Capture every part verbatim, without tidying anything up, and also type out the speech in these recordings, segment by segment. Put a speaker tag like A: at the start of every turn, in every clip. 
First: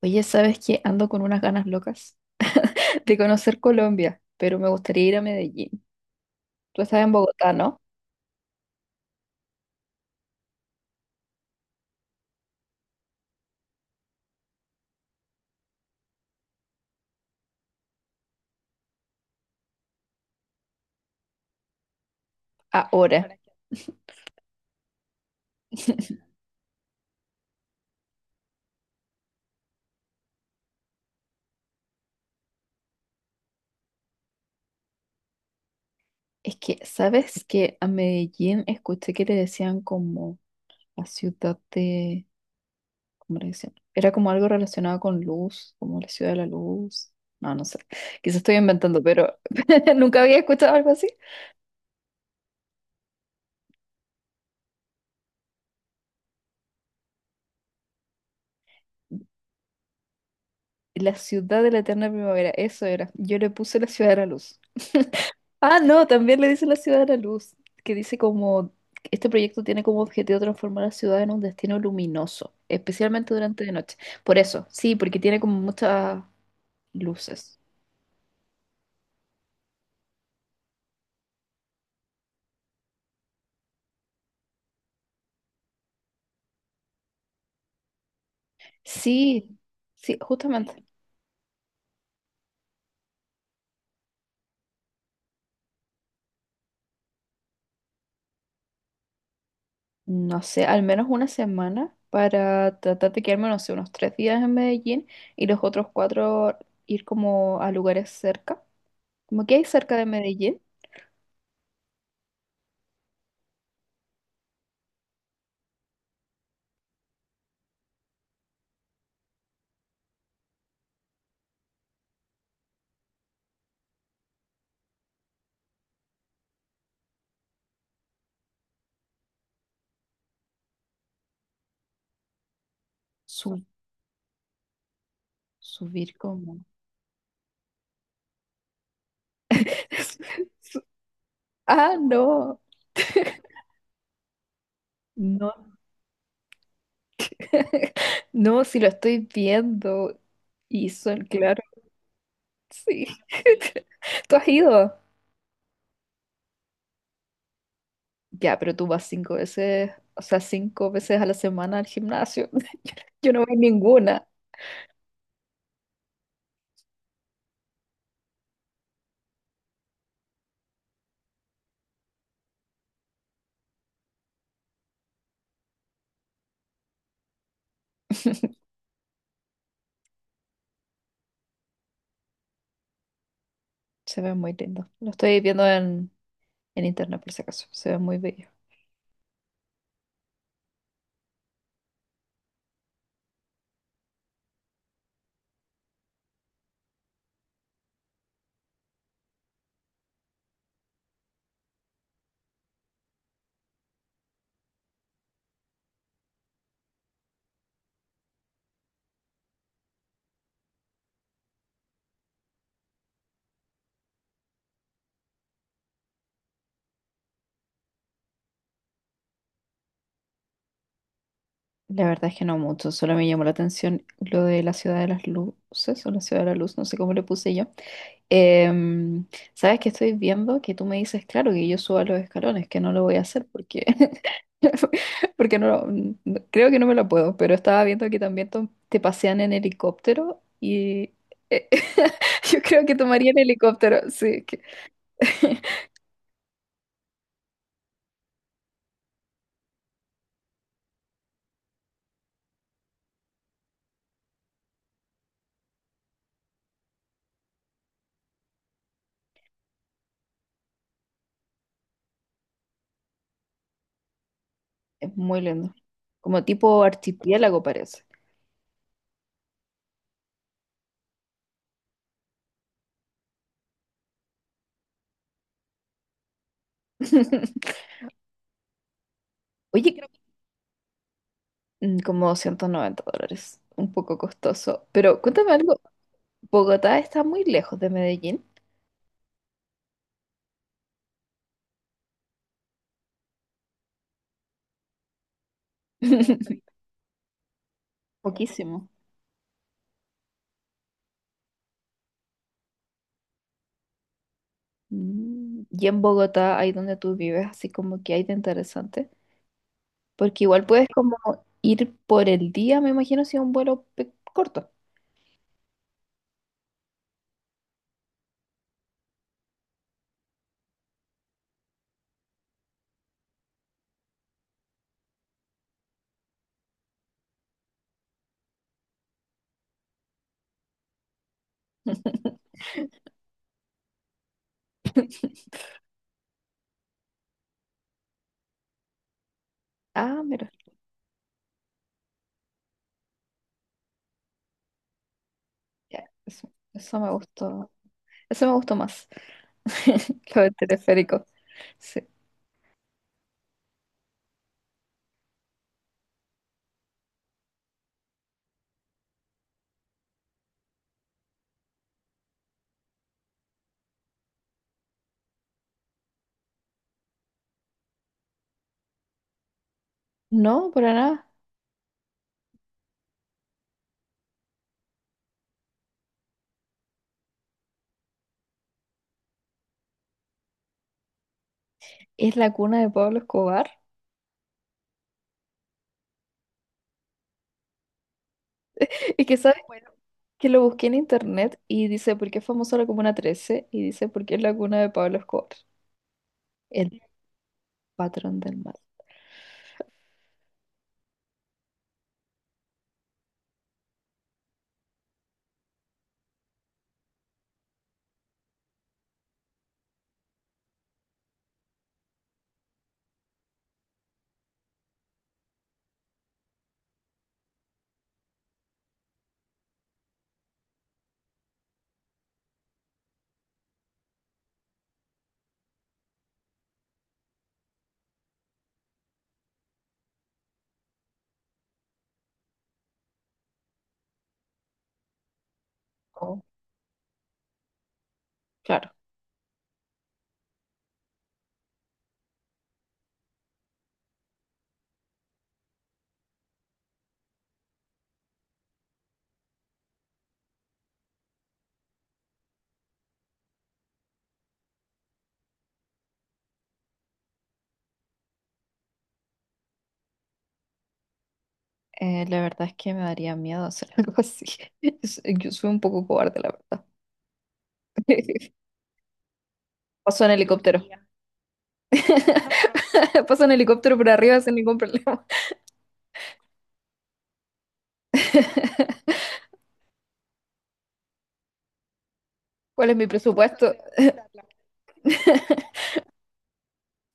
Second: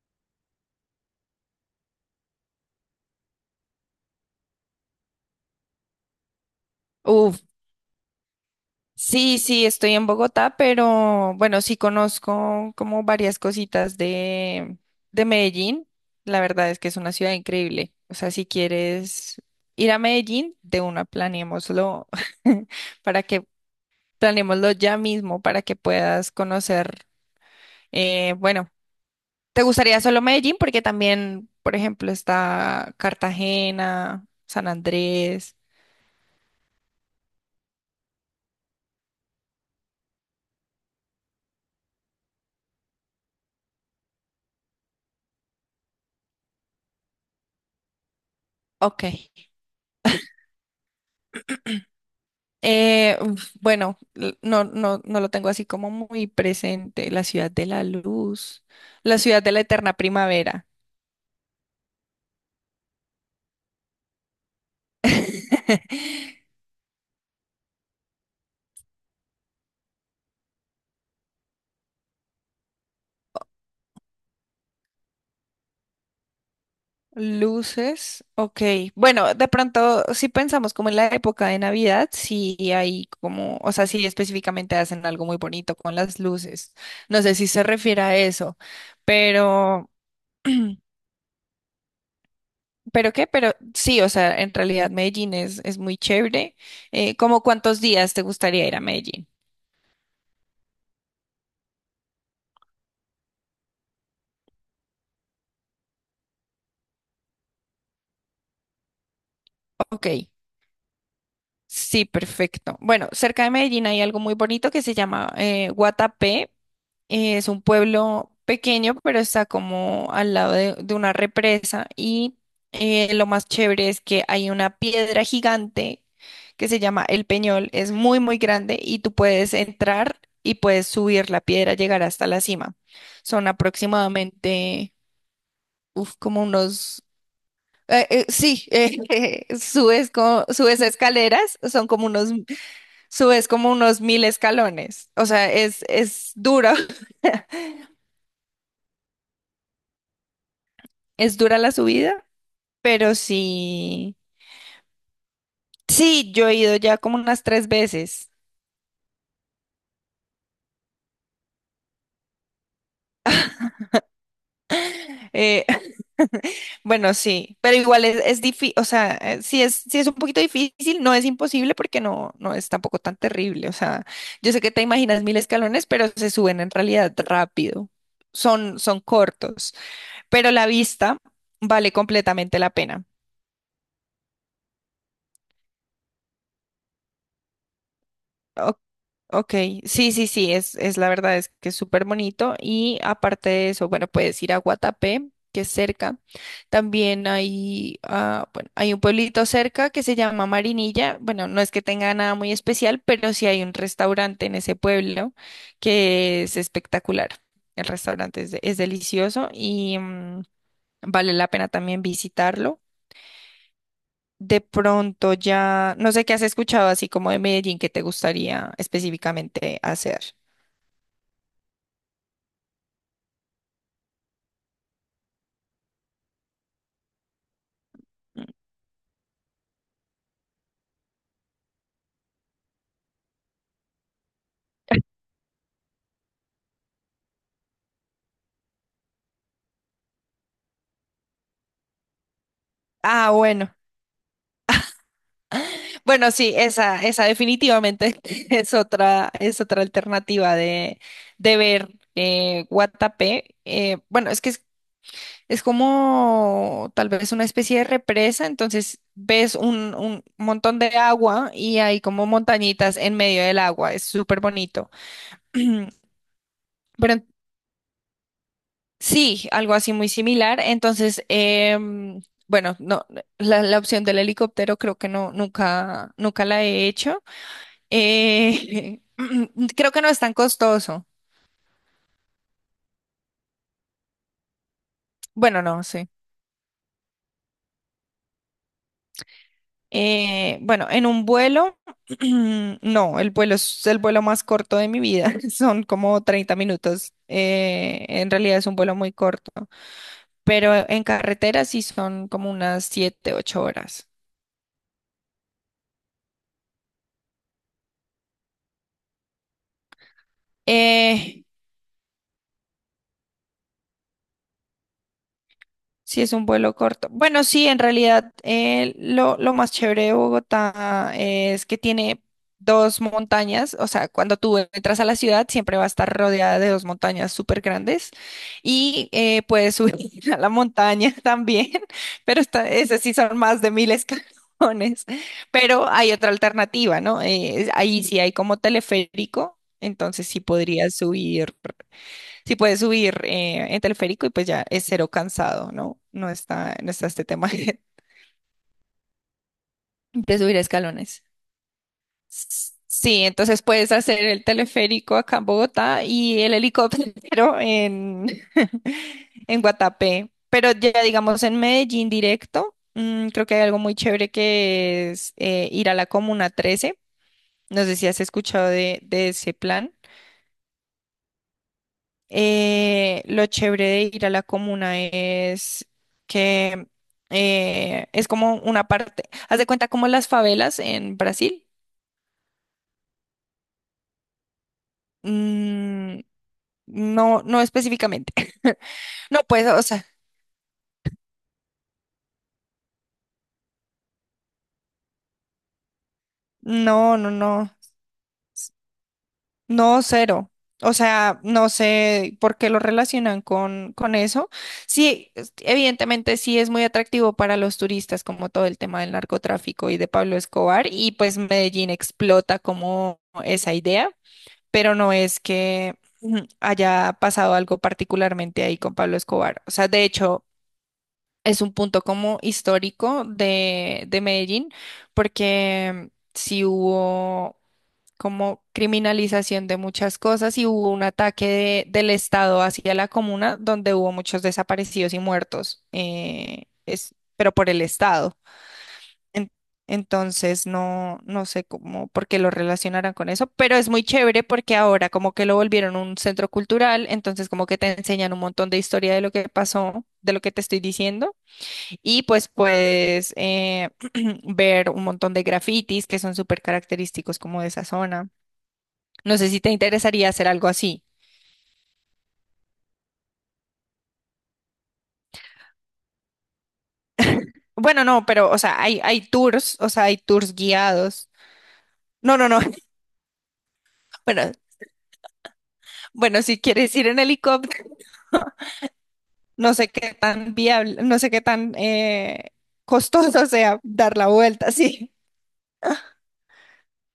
A: Oye, ¿sabes qué? Ando con unas ganas locas de conocer Colombia, pero me gustaría ir a Medellín. Tú estás en
B: Uf,
A: Bogotá, ¿no?
B: sí, sí, estoy en Bogotá, pero bueno, sí conozco como varias cositas de, de Medellín. La verdad es que es una ciudad increíble. O sea, si quieres ir a Medellín, de una planeémoslo para
A: Ahora.
B: que planeémoslo ya mismo para que puedas conocer. Eh, bueno, ¿te gustaría solo Medellín? Porque también, por ejemplo, está Cartagena, San Andrés.
A: Es que, ¿sabes que A Medellín escuché que le decían como la ciudad de... ¿Cómo le decían? Era como algo relacionado con luz, como la ciudad de la luz. No, no sé. Quizás estoy inventando,
B: Ok.
A: pero nunca había escuchado algo así.
B: Eh, uf, bueno, l- no, no, no lo tengo así como muy presente. La ciudad de la luz, la ciudad de la eterna primavera.
A: La ciudad de la eterna primavera, eso era. Yo le puse la ciudad de la luz. Ah, no, también le dice la ciudad de la luz, que dice como este proyecto tiene como objetivo transformar la ciudad en un destino luminoso, especialmente durante la noche. Por eso, sí, porque tiene como muchas luces.
B: Luces, ok. Bueno, de pronto, si pensamos como en la época de Navidad, sí hay como, o sea, sí específicamente hacen algo muy bonito con las luces. No sé si se refiere a eso,
A: Sí,
B: pero,
A: sí, justamente.
B: ¿pero qué? Pero sí, o sea, en realidad Medellín es, es muy chévere. Eh, ¿cómo cuántos días te gustaría ir a Medellín?
A: No sé, al menos una semana para tratar de quedarme, no sé, unos tres días en Medellín y los otros cuatro ir como a lugares cerca. Como que hay cerca de
B: Ok.
A: Medellín.
B: Sí, perfecto. Bueno, cerca de Medellín hay algo muy bonito que se llama eh, Guatapé. Eh, es un pueblo pequeño, pero está como al lado de, de una represa y eh, lo más chévere es que hay una piedra gigante que se llama El Peñol. Es muy, muy grande y tú puedes entrar y puedes subir la piedra, llegar hasta la cima. Son
A: Su-
B: aproximadamente,
A: subir
B: uf, como
A: como...
B: unos... eh, eh, sí, eh, subes, co- subes escaleras, son
A: Ah,
B: como unos
A: no.
B: subes como unos mil escalones. O sea,
A: No,
B: es, es duro,
A: no, si lo estoy viendo. Y son,
B: es dura
A: claro,
B: la subida,
A: sí.
B: pero sí,
A: ¿Tú has ido?
B: sí, yo he ido ya como unas tres veces.
A: Ya, pero tú vas cinco veces, o sea, cinco veces a la semana al gimnasio. Yo no voy ninguna.
B: Eh, bueno, sí, pero igual es, es difícil, o sea, eh, sí es, sí es un poquito difícil, no es imposible porque no, no es tampoco tan terrible. O sea, yo sé que te imaginas mil escalones, pero se suben en realidad rápido. Son, son cortos, pero la vista vale completamente la pena.
A: Se ve muy lindo. Lo estoy viendo en, en internet por si acaso. Se ve muy bello.
B: Ok. Ok, sí, sí, sí, es, es la verdad, es que es súper bonito y aparte de eso, bueno, puedes ir a Guatapé, que es cerca. También hay, ah, bueno, hay un pueblito cerca que se llama Marinilla. Bueno, no es que tenga nada muy especial, pero sí hay un restaurante en ese pueblo que es espectacular. El restaurante es, de- es delicioso y mm, vale la pena también visitarlo. De pronto ya, no sé qué has escuchado así como de Medellín que te gustaría específicamente hacer.
A: La verdad es que no mucho, solo me llamó la atención lo de la ciudad de las luces o la ciudad de la luz, no sé cómo le puse yo. Em, ¿sabes qué estoy viendo? Que tú me dices, claro, que yo suba los escalones, que no lo voy a hacer porque, porque no, lo- n- creo que no me lo puedo, pero estaba viendo que también to- te pasean en helicóptero y eh, yo creo que tomaría
B: Ah,
A: en
B: bueno.
A: helicóptero, sí, que-
B: Bueno, sí, esa, esa definitivamente es otra, es otra alternativa de, de ver eh, Guatapé. Eh, bueno, es que es, es como tal vez una especie de represa, entonces ves un, un montón de agua y hay como montañitas en medio del agua, es súper bonito.
A: es muy lindo, como tipo
B: Pero
A: archipiélago parece.
B: sí, algo así muy similar. Entonces, em, bueno, no, la, la opción del helicóptero creo que no, nunca, nunca la he hecho. Eh, creo
A: Oye,
B: que
A: creo
B: no es tan costoso.
A: que mm, como ciento noventa dólares, un poco costoso, pero cuéntame
B: Bueno,
A: algo.
B: no, sí.
A: ¿Bogotá está muy lejos de Medellín?
B: Eh, bueno, en un vuelo, no, el vuelo es el vuelo más corto de mi vida. Son como treinta minutos. Eh, en realidad es un
A: Poquísimo.
B: vuelo muy corto, pero en carretera sí son como unas siete, ocho horas.
A: Mm. Y en Bogotá, ahí donde tú vives, así como que hay de interesante, porque igual puedes como
B: Eh,
A: ir por el día, me imagino, si es un vuelo pe- corto.
B: Si es un vuelo corto. Bueno, sí, en realidad eh, lo, lo más chévere de Bogotá es que tiene dos montañas, o sea, cuando tú entras a la ciudad siempre va a estar rodeada de dos montañas súper grandes y eh, puedes subir a la montaña también, pero esta- esas sí son más de mil escalones, pero hay otra alternativa, ¿no? Eh, ahí sí hay como teleférico,
A: Ah,
B: entonces sí
A: mira,
B: podrías subir. Sí puedes subir eh, en teleférico y pues ya es cero cansado, ¿no?
A: ya,
B: No
A: eso,
B: está, no
A: eso
B: está
A: me
B: este tema
A: gustó,
B: de
A: eso me gustó más,
B: de
A: lo del
B: subir escalones.
A: teleférico. Sí.
B: S- Sí, entonces puedes hacer el teleférico acá en Bogotá y el helicóptero en, en Guatapé. Pero ya digamos en Medellín directo, mm, creo que hay algo muy chévere que es eh, ir a la Comuna trece. No sé si has escuchado de, de ese plan.
A: No, para nada,
B: Eh, lo chévere de ir a la comuna es que eh, es como una parte, haz de cuenta como las favelas en Brasil.
A: es la cuna de Pablo Escobar.
B: Mm, no, no específicamente.
A: Es que,
B: No,
A: ¿sabes?
B: pues, o
A: Bueno,
B: sea,
A: que lo busqué en internet y dice, ¿por qué es famosa la Comuna trece? Y dice, porque es la cuna de Pablo Escobar, el
B: no, no, no,
A: patrón del mal.
B: no, cero. O sea, no sé por qué lo relacionan con, con eso. Sí, es- evidentemente sí es muy atractivo para los turistas, como todo el tema del narcotráfico y de Pablo Escobar, y pues Medellín explota como esa idea. Pero no es que mm, haya pasado algo particularmente ahí con Pablo Escobar. O sea, de hecho, es un punto como histórico de, de Medellín, porque sí hubo como criminalización de muchas cosas y hubo un ataque de- del Estado hacia la comuna donde hubo muchos desaparecidos y muertos,
A: Oh,
B: eh, es, pero por el Estado.
A: claro.
B: En- Entonces no, no sé cómo, por qué lo relacionarán con eso, pero es muy chévere porque ahora como que lo volvieron un centro cultural, entonces como que te enseñan un montón de historia de lo que pasó, de lo que te estoy diciendo, y pues puedes eh, ver un montón de grafitis que son súper característicos como de esa zona. No sé si te interesaría hacer algo así.
A: Eh, la verdad es que me daría miedo hacer algo así. Es- Yo soy un poco cobarde, la verdad.
B: Bueno, no, pero o sea, hay, hay tours, o sea, hay
A: Paso en
B: tours
A: helicóptero.
B: guiados. No, no, no.
A: Paso en helicóptero por arriba
B: Bueno,
A: sin ningún problema.
B: bueno, si quieres ir en helicóptero. No sé qué tan viable, no sé qué tan eh,
A: ¿Cuál es mi
B: costoso
A: presupuesto?
B: sea dar la vuelta, sí.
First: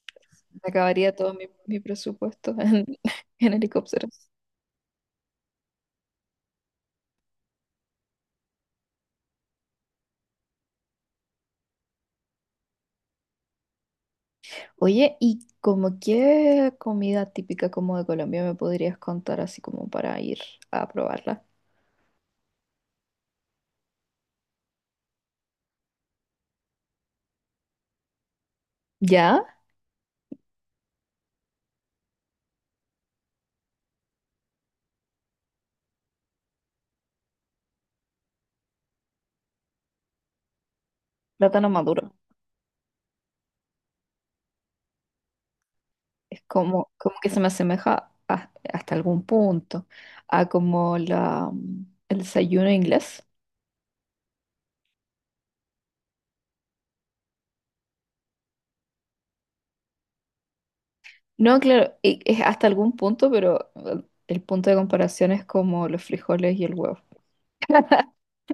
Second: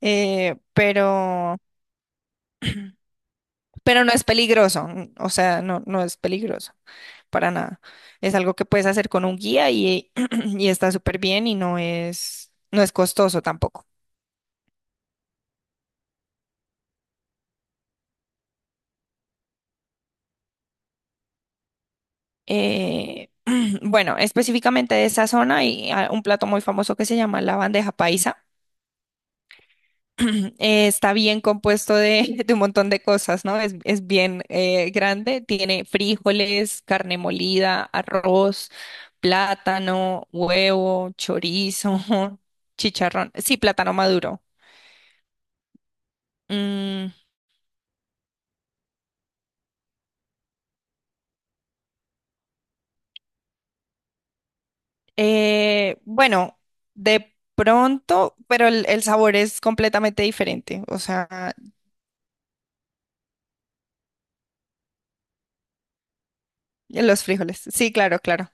B: Eh,
A: Me acabaría todo mi,
B: pero,
A: mi presupuesto en, en
B: pero no es
A: helicópteros.
B: peligroso, n- o sea, no, no es peligroso para nada. Es algo que puedes hacer con un guía y, y está súper bien y no es, no es costoso tampoco.
A: Oye, ¿y como qué comida típica como de Colombia me podrías contar así como para ir a probarla?
B: Eh, bueno, específicamente de esa zona hay ah, un plato muy famoso que se llama la bandeja paisa.
A: ¿Ya?
B: Eh, está bien compuesto de, de un montón de cosas, ¿no? Es, es bien eh, grande, tiene frijoles, carne molida, arroz, plátano, huevo,
A: Plátano
B: chorizo,
A: maduro.
B: chicharrón, sí, plátano maduro.
A: Es como,
B: Mm,
A: como que se me asemeja a- hasta algún punto a como la, mm, el desayuno inglés.
B: eh, bueno, de pronto, pero el, el sabor es completamente diferente, o sea,
A: No, claro, e- es hasta algún punto, pero eh, el punto de comparación es como los frijoles y el huevo.
B: los frijoles, sí, claro, claro.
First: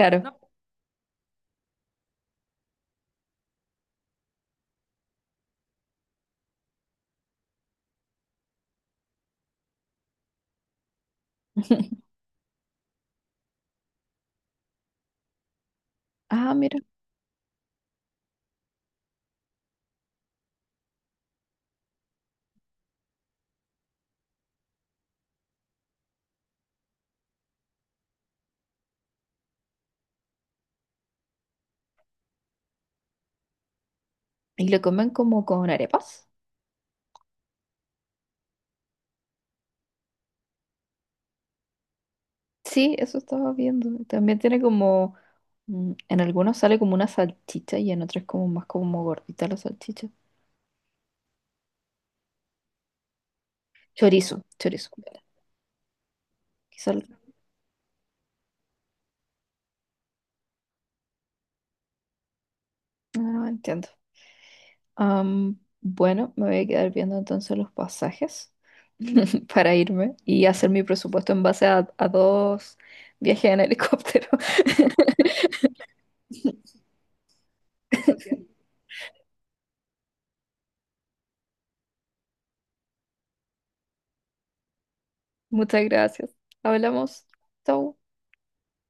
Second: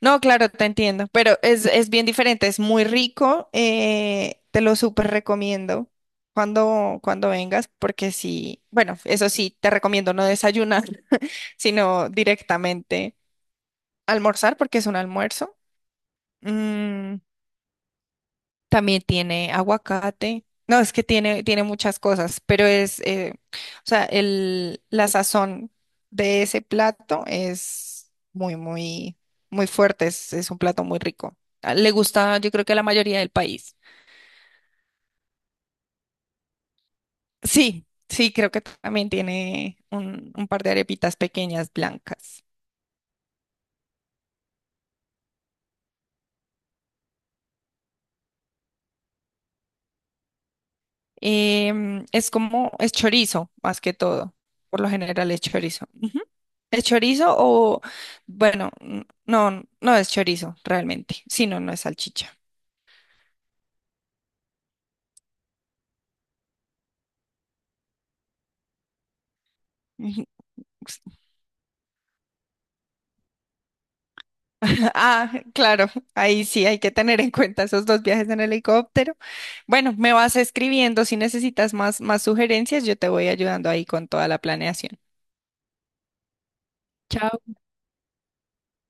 B: No, claro, te entiendo, pero es, es bien diferente, es muy rico, eh, te lo súper recomiendo cuando, cuando vengas, porque sí, bueno, eso sí, te recomiendo no desayunar, sino directamente almorzar, porque es un almuerzo.
A: Ah, mira.
B: Mm. También tiene aguacate. No, es que tiene, tiene, muchas cosas, pero es, eh, o sea, el, la sazón de ese plato es muy, muy, muy fuerte. Es, es un plato muy rico. Ah, le gusta, yo creo que a la mayoría del país.
A: ¿Y lo comen como con arepas?
B: Sí, sí, creo que también tiene un, un par de arepitas pequeñas blancas.
A: Sí, eso estaba viendo. También tiene como, mm, en algunos sale como una salchicha y en otros como más como gordita la salchicha.
B: Em, es como, es chorizo, más que todo.
A: Chorizo,
B: Por
A: chorizo.
B: lo general es chorizo. Ujú. ¿Es
A: Quizá,
B: chorizo o, bueno, n- no, no es chorizo realmente. Si no, no es salchicha.
A: ah, entiendo. Am, bueno, me voy a quedar viendo entonces los pasajes para irme
B: Ujú.
A: y hacer mi presupuesto en base a, a dos viajes en helicóptero.
B: Ah, claro, ahí sí hay que tener en cuenta esos dos viajes en helicóptero. Bueno, me vas escribiendo si necesitas más, más, sugerencias, yo te voy ayudando ahí con toda la planeación.
A: Muchas gracias. Hablamos.
B: Chao.
A: Chau.